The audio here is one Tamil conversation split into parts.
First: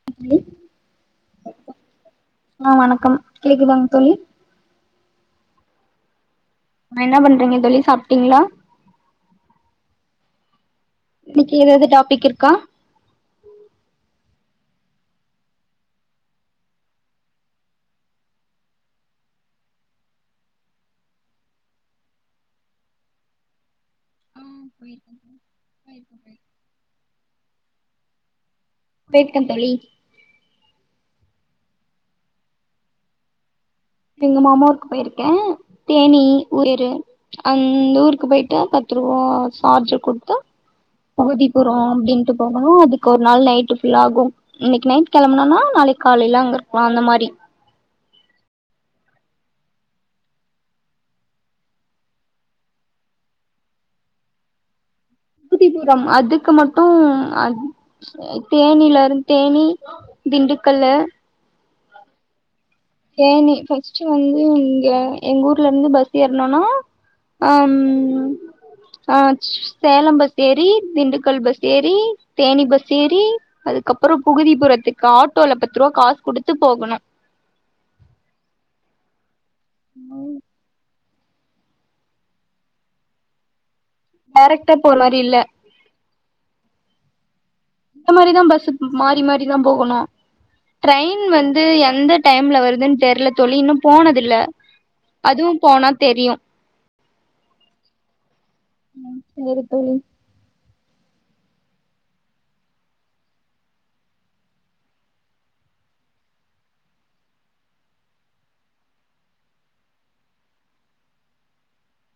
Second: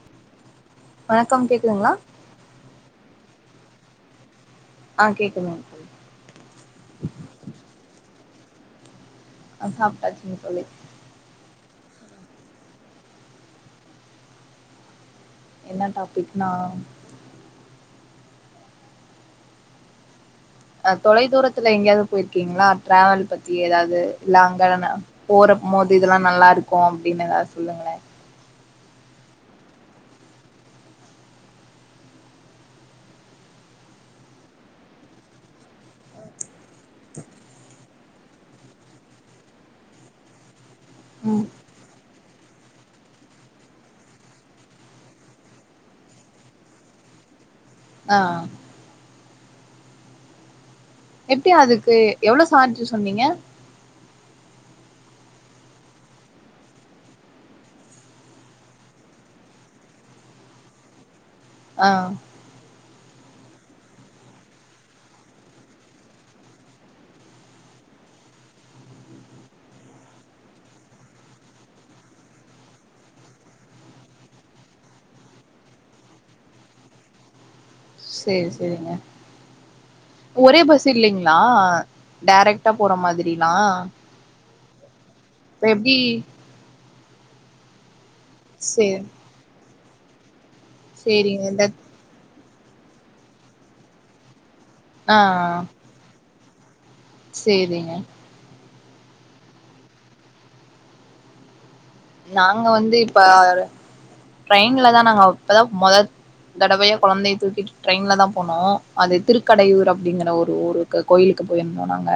[inaudible] வணக்கம் கேக்குதுங்ளா ஆ வணக்கம் கேக்குதாங் தோழி ஆ கேக்குதுங் ஓகே ஆ என்ன பண்றீங்க தோழி சாப்ட்டீங்ளா ஆ சாப்ட்டாச்சீங்க தோழி இன்னைக்கு எதாவ்து டாபிக் இருக்கா என்ன டாப்பிக்னா அ தொலை தூரத்துல எங்கேயாவ்து போயிருக்கீங்ளா டிராவல் பத்தி எதாவ்து லாங்கா எதன்னா போற மோது இதெல்லா நல்லா இருக்கும் அப்படின்னு எதாவ்து சொல்லுங்ளே வெக்ட்டம் தோழி எங்க மாமா ஊருக்கு போயிருக்கே தேனீ ஊரேரு அந்த ஊருக்கு போயிட்டு பத் த்துரூவா சார்ஜ்ஜ குடுத்து அந்த டிப்போ ம் அப்டின்ட்டு போவ்மா அதுக்கு ஒரு நாள் நைட்டு ஃபுல்லா ஆகும் இன்னைக்கு நைட் கெளம்பனுனா நாளைக் காலையில அங்கருப்போ அந்த மாரி ஆ எப்டி அதுக்கு எவ்ளோ சார்ஜ்ஜி சொன்னீங்க குட்டி தூரம் அதுக்கு மட்டும் அதுக் தேனீலருந்து தேனீ திண்டுக்கல்லு ஆ தேனீ ஃபர்ஸ்ட்டு வந்து இங்க எங்க ஊர்லந்து பஸ் ஏற்னனா அம் ஆ சேலம் பஸ் ஏறி திண்டுக்கல் பஸ் ஏறி தேனீ பஸ் ஏறி அதுக்கப்புறோ புகுதிபுறத்துக்கு ஆட்டோல பத்ரூவா காசு குடுத்து போகணும் சேர் செரிங்க ஒரே பஸ் இல்லைங் நா டேரக்டா போற மாதிரினா டேரக்ட்டா போ மாரி இல்ல எப்டி இந்த மாரிதா பஸ்ஸு சேரி மாரி மாரி தா போகணு ட்ரையின் சேரிங்க வந்து இந்த எந்த டைம்ல வருதுன் தெர்ல தோழி இன்னும் போனது இல்ல ஆ அதுவு போனா தெரியு சேரிங்க ம் சேரி தோழி நாங்க வந்து இப்ப ட்ரெயின்லதா நாங்க இப்பதா மொத தடவயு கொழந்தய தூக்கிட்டு ட்ரெயின்லதா போனோ அது திருக்கடையூர் அப்டிங்கற ஒரு ஊரு கு கோயிலுக்கு போயிருந்தோ நாங்க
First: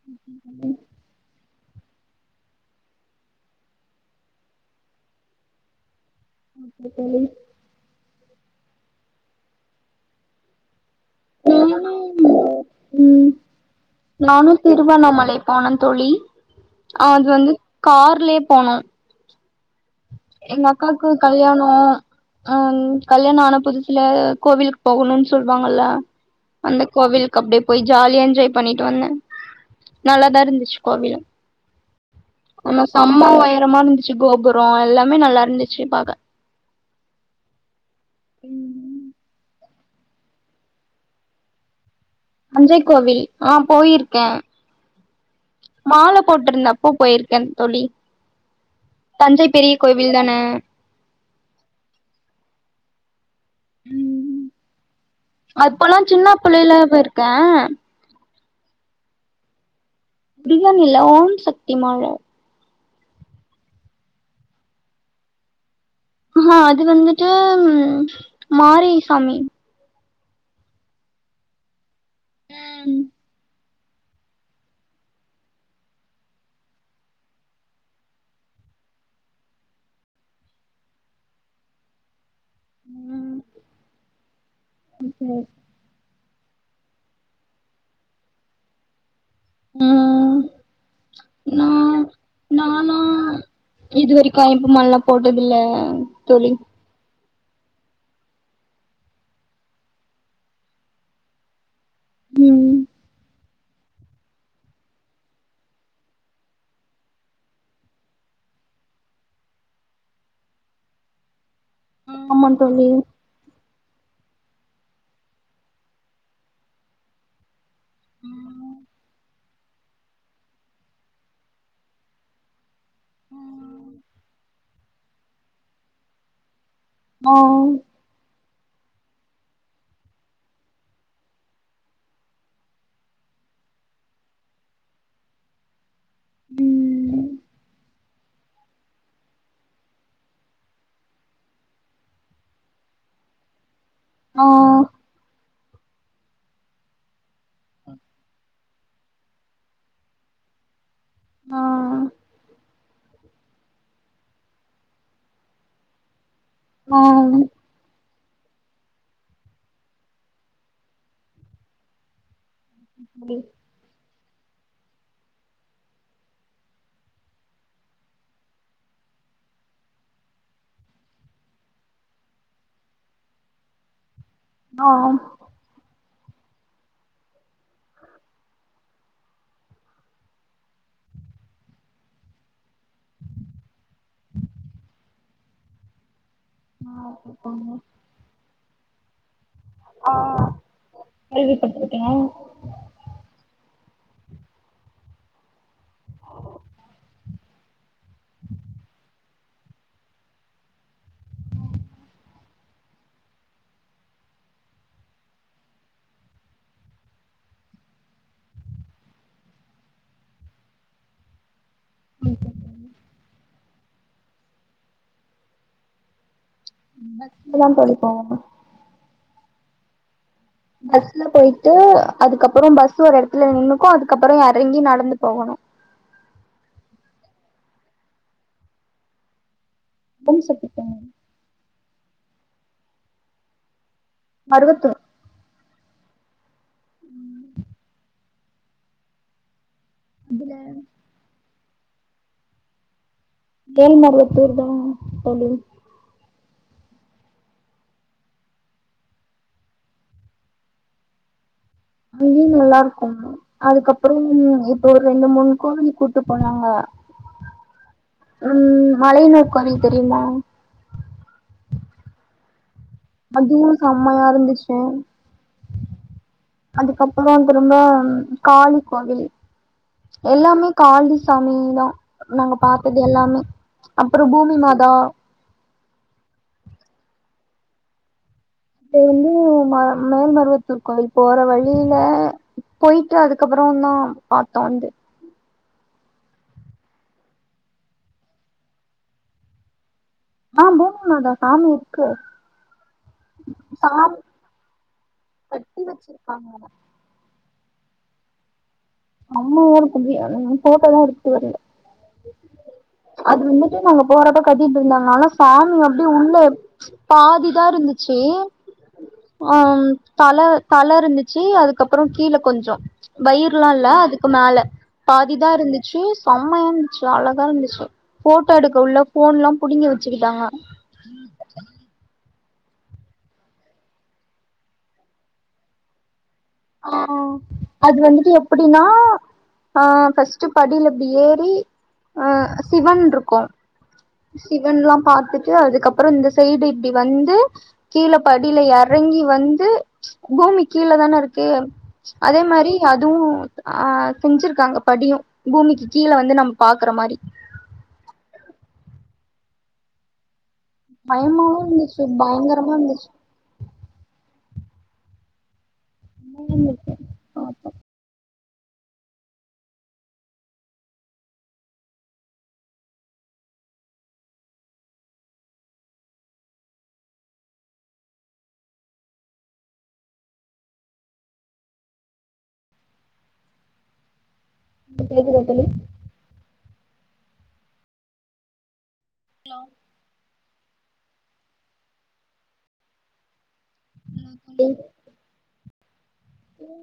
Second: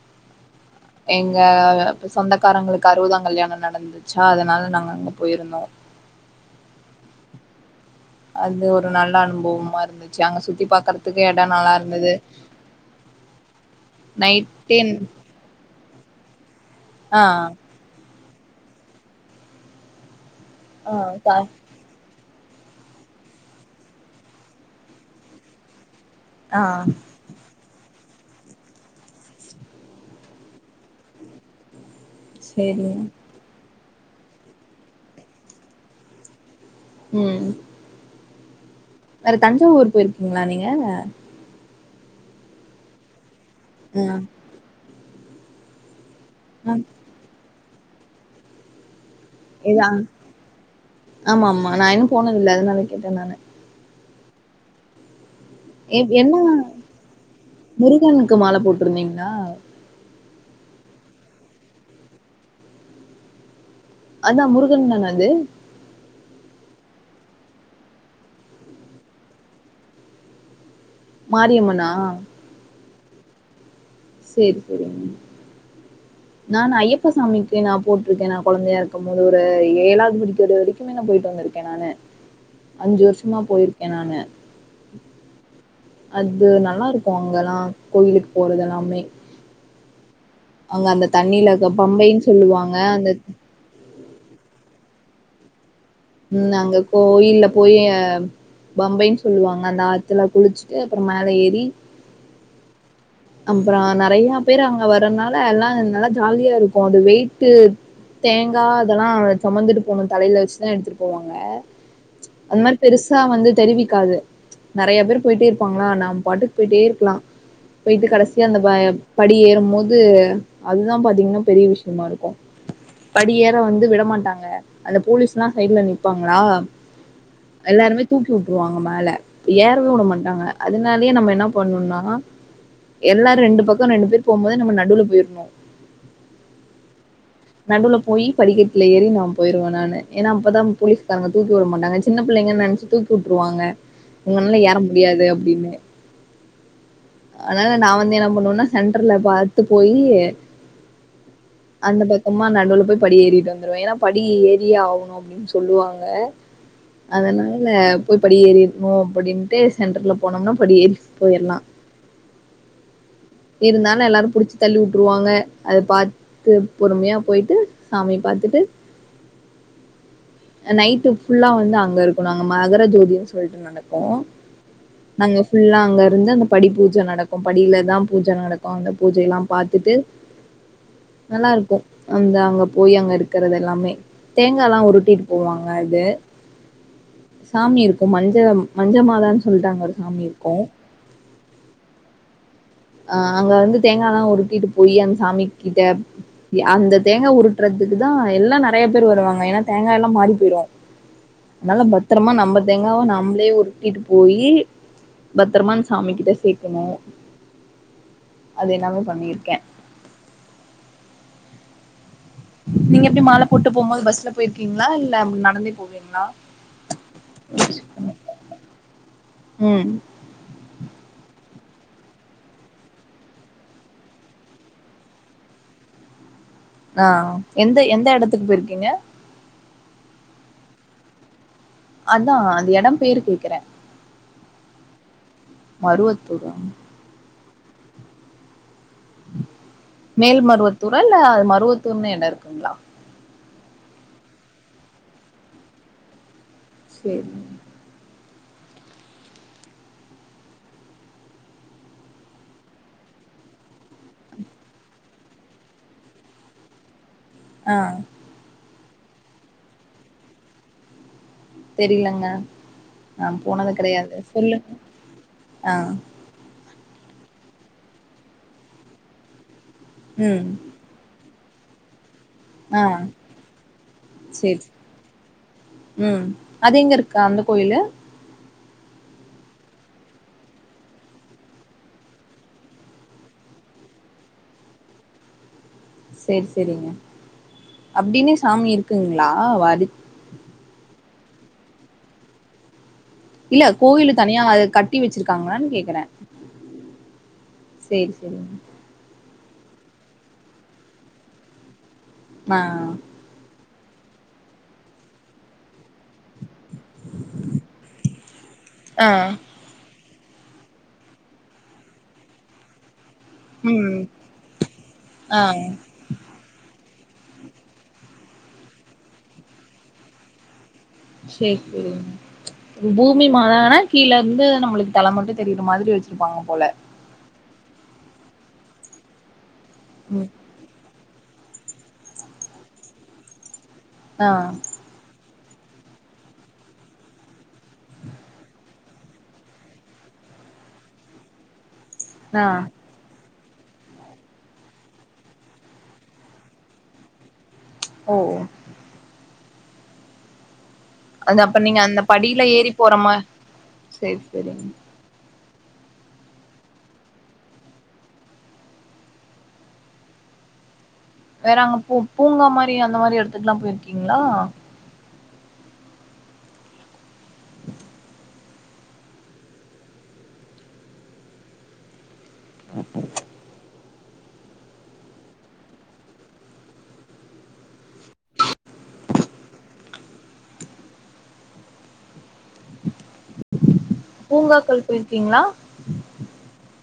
ம் எங்க அப்ப சொந்தக்காரங்களுக்கு அறுவதாங் கல்யாணோ நடந்தது சா அதனால நாங்க அங்க போய்ருந்தோ ப்டி தோழி அது ஒரு நல்ல அனுபவமா இருந்துச்சு அங்க சுத்தி பாக்குறக் துக்கு ஏன்டா நல்லா நானு இருந்தது ம் நானு நைட்டின் திருவண்ணாமலை போன தோழி ஆ அது வந்து கார்லயே போனோ எங்க ஆ அக்காக்கு சா கல்யாணோ அ ம் கல்யாண ஆனா புதுசுல கோவிலுக்கு போகணுன் சொல்லுவாங்கல்ல ஆ அந்த கோவிலுக் கு அப்டியே போய் ஜாலியா என்ஜாய் பண்ணிட்டு வந்த நல்லாதா இருந்துச்சு கோவிலு ஆனா சேரிங்க செம உயரமா இருந்துச்சு கோபுரோ எல்லாமே நல்லா இருந்துச்சு பாக்க ம் வேற தஞ்சாவூர் போய்ருக்கீங்களா நீங்க தஞ்சை கோவில் ஆ போயிருக்கே மால ஆ போட்ருந்தப்போ போய்ருக்கே தோழி தஞ்சை பெரிய இதா கோவில்தான ஆமா ஆமா நா இன்னு போனதில்ல அதனால கேட்ட நானு ம் அப்பல்லா எ சின்ன புள்ளைல போய்ருக்க னுக்கு மால போட்ருந்தீங்ளா முருகன் இல்ல ஓம் சக்தி மால அத்தா முருகன்தான அது ஆஹா அது வந்துட்டு மாரிசாமி மாரியம்மனா ம் சேரி சேரிங்க நானு ஐயப்பா சாமிக்கு நா போட்ருக்க நா கொழந்தயா இருக்கும்போது ஒரு ஏழாவது படிக்கிற வரிக் [unintelligible] போய்ட்டு வந்திருக்கே நானு அஞ்சு வர்ஷமா போய்ருக்க நானு ஓக்கே அது நல்லா இருக்கு அங்கல்லா கோயிலுக்கு போறது எல்லாமே ஆ அங்க அந்த தண்ணில பம்பைன் சொல்லுவாங்க அந்த இதுவரிக்கு ஐயப்ப மாலலா போட்டதில்ல ம் தோழி நாங்க கோயில்லா போயி பம்பைன் சொல்லுவாங்க அந்த ஆத்துல குளிச்சுட்டு அப்புறோ மேல ஏறி ம் அப்புறோ நறைய பேர் அங்க வர்றனால எல்லா நல்லா ஜாலியா இருக்கு அது வெய்ட்டு தேங்கா அதெல்லா சுமந்துட்டு போணு தலைல வெச்சுதா எடுத்துட்டு போவாங்க ஆமா அந்த மாரி தோழி பெருசா வந்து தெரிவிக்காது நறைய பேர் போய்ட்டே இருப்பாங்களா நாம் பாட்டுக்கு போய்ட்டே இருக்கலா போயிட்டு கடசியா அந்த ப படி ஏரும்மோது து அதுதான் பாத்தீங்கன்னா பெரிய விஷயமா இருக்கும் படி ஏற வந்து விடமாட்டாங்க அந்த போலீஸ்ல்லா சைட்ல நிப்பாங்களா ஆ எல்லாருமே தூக்கி உட்ருவாங்க மேல ஏறவே உட மாட்டாங்க அதனாலே நம்ம என்ன பண்ணுன்னா எல்லாரு ரெண்டு பக்கம் ரெண்டு பேர் போம்போதே நம்ம நடுவுல போயிர்ணு ம் நடுல போய் படிக்கெட்ல ஏறி நா போயிருவே நானு ஏன்னா அப்பதா போலீஸ்காரங்க தூக்கி விடமாட்டாங்க சின்ன பிள்ளைங்கன் நெனச்சிட் தூக்கி உட்ருவாங்க ஆ உங்கனால ஏற முடியாது அப்புடின்னு அதனால நா வந்து என்ன பண்ணுவன்னா சென்டர்ல பாத்து போயி ஆ அந்த பக் கம்மா நடுவுல போய் படி ஏறிட்டு வந்துருவே ஏன்னா படி ஏறியே ஆவணு அப்புடின்னு சொல்லுவாங்க ஆ அதனால போய் படி ஏறிட்ணு அப்புடின்ட்டு சென்டர்ல போனோம்னா படி ஏறி போயிர்லா [unintelligible] இருந்தாலு எல்லாரு புடிச்சு தள்ளி உட்ருவாங்க அத பாத் து பொறுமையா போயிட்டு சாமிய பாத்துட்டு அ நைட்டு ஃபுல்லா வந்து அங்க இருக்கணு அங்க மகர ஜோதினு சொல்ட்டு நடக்கு ஆ நாங்க ஃபுல்லா அங்கருந்து அந்த படி பூஜை நடக்கு படியில தா பூஜை நடக்கு அந்த பூஜையெல்லா பாத்துட்டு நல்லா இருக்கு அந்த அங்க போய் அங்க இருக்கிறது எல்லாமே தேங்கால்லா உருட்டிட்டு போவாங்க அது சாமி இருக்கும் மஞ்ச மஞ்ச மாதான் சொல்ட்டு அங்க ஒரு சாமி இருக்கும் கேள்வி பட்ருக்கே அ அங்க வந்து தேங்கால்லா உருட்டிட்டு போய் அந்த சாமி கிட்ட இ அந்த தேங்கா உருட் ட்றதுக்கு தா எல்லா நறைய பேரு வருவாங்க ஏன்னா தேங்காய் எல்லா மாறி போயிரு அதனால பத்திரமா நம்ப தேங்காவ நம்புளே உருட்டிட்டு போய் பத்துரமா அந் சாமி கிட்ட சேக்குணு அது எல்லாமே பண்ணிருக்கே [unintelligible] நீங்க எப்டி மால போட்டு போகும்போது பஸ்ல போயிருக்கீங்களா இல்ல ம் நடந்தே போவீங்களா [unintelligible] ம் பஸ்ல போயிட்டு அதுக்கப்புறோ பஸ் ஒரு இடத்துல நின்னுக்கு அதுக்கப்புற எறங்கி நடந்து போகணு ஆ எந்த எந்த எடத்துக்கு போயிருக்கீங்க ஓம் சக்தி கோவில் அதா அந்த எடம் பேரு கேக்குறே மருவத்துர் மருவத்தூரா ம் அதுல மேல்மருவத்தூரா இல்ல அது மருவத்தூர்னே இடோ இருக்குங்களா மேல் மருவத்தூர்தா தோழி சேரி அங்கையு நல்லா இருக்கும்மா அதுக்கப்புறம் இப்போ ஒரு ரெண்டு மூணு கோவிலுக்கு கூட்டு போனாங்க ஆ ம் மலையனுர் கோவில் தெரியுமா தெரிலங்க நா அதுவு போனது கெடையாது செம்மையா சொல்லு இருந்துச்சு ஆ அதுக்கப்புறோ ரொம்ப காளி கோவில் ம் எல்லாமே காளிசாமிதா நாங்க ஆ பாத்தது எல்லாமே அப்றோ சேரி பூமிமாதா ம் அது எங்க இருக்கு அந்த கோயிலு அது வந்து ம மேல்மருவத்தூர் கோவில் போற வழியில போய்ட்டு அதுக்கப்புறோநதா பாத்தோ வந்து சேரி சேரிங்க அப்டினே சாமி இருக்குங்ளா ஓ அதுக் ஆ பூமிமாதா சாமி இருக்கு இல்ல சாமி கோயிலு தனியா அத கட்டி வச்சிருக்காங்ளான் கட்டி கேக்குற வச்சிருக்காங்க சேரி சேரிங்க அம்மா ஊருக்கு போய் அ ஃபோட்டோலா எடுத்துட்டு வந்த ஆ அது வந்துட்டு நாங்க போறப்ப கட்டிட்ருந்தாங்க ஆனா சாமி அப்டி உள்ள எடுத் பாதிதா இருந்துச்சு ஆ ம் தல தல இருந்துச்சு அதுக்கப்புறோ கீழ கொஞ்சோ வயிருலா இல் ல ம் அதுக்கு மேல ஆ பாதிதா இருந்துச்சு சம்மையா இருந்துச்சு அழகா இருந்துச்சு ஃபோட்டோ எடுக்க உள்ள ஃபோன்லா புடுங்கி வச்சுக்கிட்டாங்க சேர் சேரிங்க பூமிமாதானா கீழ இருந்து நம்மளுக்கு தல மட்டு தெரிற மாதிரி வச்சிருப்பாங்க போல ஆ அது வந்துட்டு எப்புடினா ஆ ம் ஃபஸ்ட்டு படில இப்டி ஏறி அ சிவன்ட்ருக்கு ஆ சிவன்லா பாத்துட்டு அதுக்கப்புறோ இந்த சைடு இப்டி வந்து கீழ படில எறங்கி வந்து பூமி கீழ தான இருக்கு அதே ஆ மாரி அதுவு அ செஞ்சிருக்காங்க படியு பூமிக்கு கீழ வந்து நம் பாக்குற மாரி ஓ அது பயமாவு அப்ப நீங்க அந்த இருந்துச்சு படில ஏறி பயங்கரமா இருந்துச்சு போறமா சேரி செரி பூமியிலிர்ந்து பாப்போ வேற அங்க பூ பூங்கா மாரி அந்த மாரி எடுத்துக்குலா போய்ர்க்கீங்ளா இப்ப கேக்குதா தோழி ஹலோ பூங்காக்கள் போய்ர்க்கீங்ளா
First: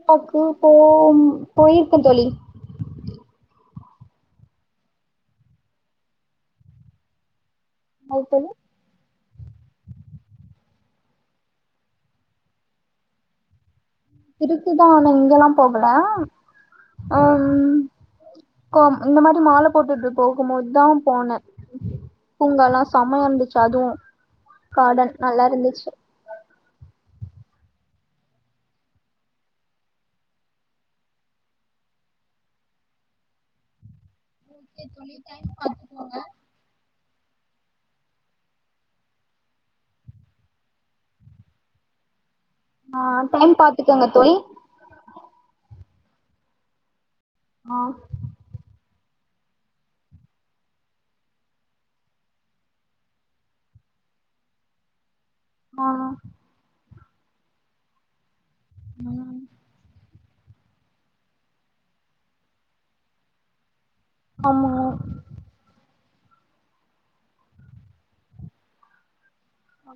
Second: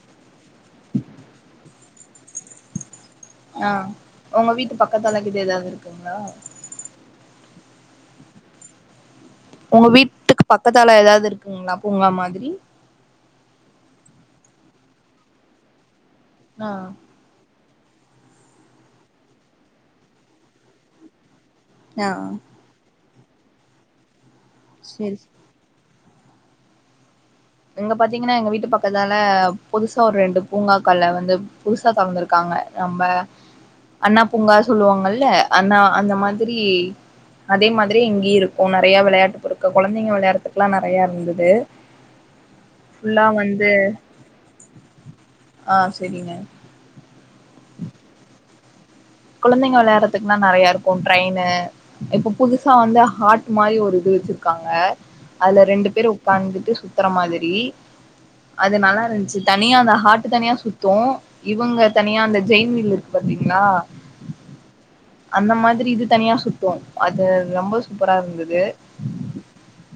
காக்கு போம் போயிருக்கோந் தோழி ஆ ஒங்க வீட்டு பக்கத்தலங்கிது எதாவ்து இருக்குங்ளா என்னது தோழி ஒங்க வீட்டுக்கு பக்கத்தால எதாவ்து இருக்குங்ளா பூங்கா மாதிரி இருக்குதா ஆனா இங்களா போகல ஆ அம் கோம் இந்த மாரி மால போட்டுட்டு போகுமோதுதா போன ஆ பூங்காலா சமையா இருந்துச்சு அதுவு கார்டன் சேரி சேரி. நல்லா இருந்துச்சு இங்க பாத்தீங்கனா எங்க வீட்டு பக்கத்தால புதுசா ஒரு ரெண்டு பூங்காக்கள்ல வந்து புதுசா தொறந்திருக்காங்க நம்ம அண்ணா பூங்கா சொல்லுவாங்கள்ல அண்ணா அந்த மா திரி அதே மாதிரி இங்கெயூ இருக்கோ நெறய வெளையாட் பொருக்க கொழந்தைங்க விளையாட்ரதுக்கலா நெறய இருந்தது ஆ ஃபுல்லா டைம் வந்து பாத்துக்கோங்க தோழி ஆ சரிங்க ஆ குழந்தைங்க விளையாட்றதுக்குன்னா நெறயா இருக்கூ ட்ரெயின்னு இப்ப புதுசா வந்து ஹார்ட் மாரி ஒரு இது வச்சிருக்காங்க அதுல ஆ ரெண்டு பேர் உக்கார்ந்துட்டு சுத்துற மாதிரி அது நல்லா இருந்துச்சு தனியா அது ஹார்ட்டு தனியா சுத் தோ இவங்க தனியா அந்த ஜெயின்ட் வீல் இருக் பாத்தீங்களா ஆமா அந்த மாதிரி இது தனியா சுத்தூ அது ரொம்ப சூப்பரா இருந்தது அ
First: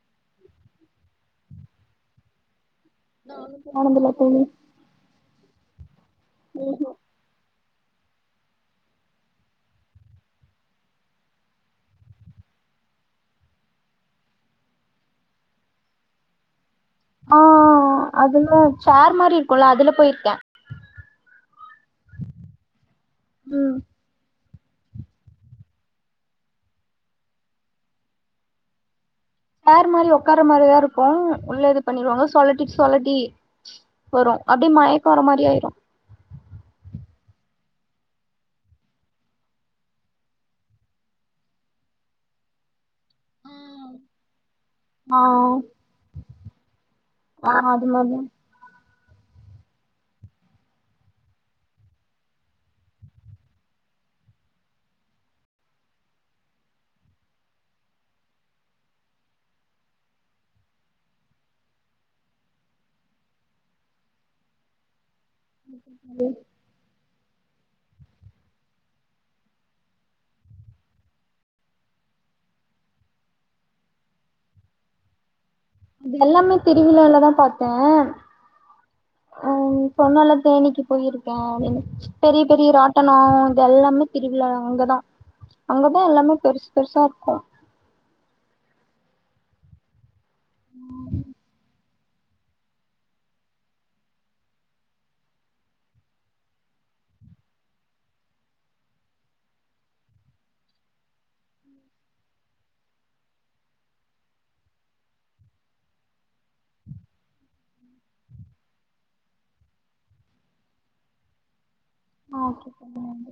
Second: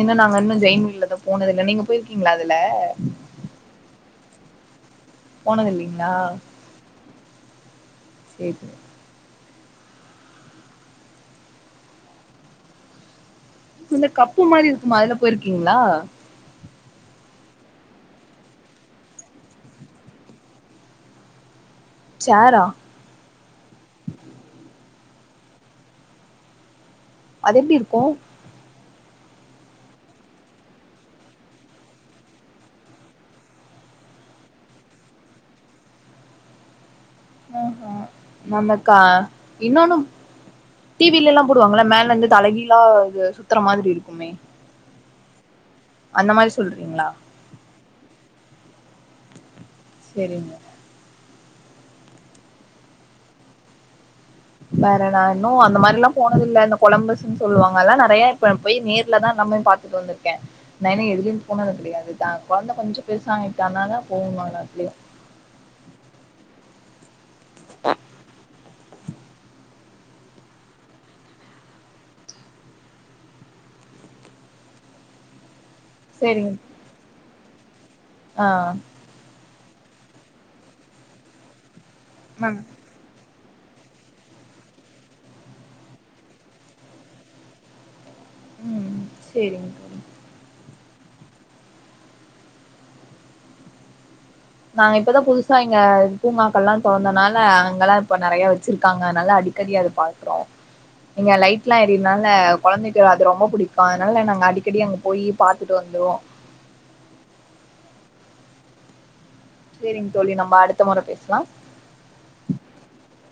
இன்னும் நாங்க இன்னூம் ஜெயின்ட் வீல்ல போனது இல்ல நீங்க போயிருக்கீங்களா அதுல நானூ போனது இல்ல தோழி போனத்தில்லிங்களா ம் ஹும் சேர் இந்த கப்பு மாரி இருக்குமா அதுல போயிருக்கீங்களா ஆ அதுல்லாம் சேர் மாரி இருக்கோம்ல்ல அதுல போயிருக்கே சேரா ம் அது எப்டி இருக்கோ சேர் மாரி உக்கார மாரிதா இருக்கோ உள்ள இது பண்ணிருவாங்க சொலட்டி சொலட்டி வரோ அப்டியே மயக்கோ வர மாரி ஆயிரூ ம் ஹுங் நம்ம கா இன்னொன்னூ டி வில்லலா போடுவாங்களே மேலர்ந்து தலகீழ அது சுத்தற மாதிரி இருக்குமே ஆ அந்தமாரி சொல்றீங்களா ஆம் மாம் சரிங்க வேறணா இன்னோ அந்த மாதிரில்லா போனதில்ல இந்த கொலம்பஸ்ன்னு சொல்லுவாங்க அதலா நெறய இப்ப பேய் நேர்ல தா நம்மெ பாத் துட்டு வந்திருக்கே நா இன்னூ எதுலயூ போனது கிடையாது தா குழந்தை கொஞ்சொ பெருஸ்சாயிட்டாங்னா நாங்க போவ் வாங்க ட்டு இது சேரிங்க எல்லாமே திருவிலாவ்தா பார்த்தே ஆ ம் சொன்னேன்ல தேனிக்கு போயிருக்கே பெரிய பெரிய ராட் டணோ இது எல்லாமே திருவிழா அங்கதா அங்கதா எல்லாமே பெருஸ் பெருஸா இருக்கூ ம் சேரி நா இப்பதா புதுசா இங்க பூங்காக்கள்ல்லா தொர்ந்தனால அங்கெல்லா இப்ப நெறய வச்சிருக்காங்க அத்னால அடிக்கடி அத பாக் குறோ இங்க லைட்லா ஏறியுரதுனால குழந்தைக்கு அது ரொம்ப புடிக்கூ அதனால நம்ம அடிக்கடி அங்க போய் பார்த்துட்டு வந்துருவோ சரிங்க தோழி நம்ம அடுத்த முறை பேசலா ஆ ம்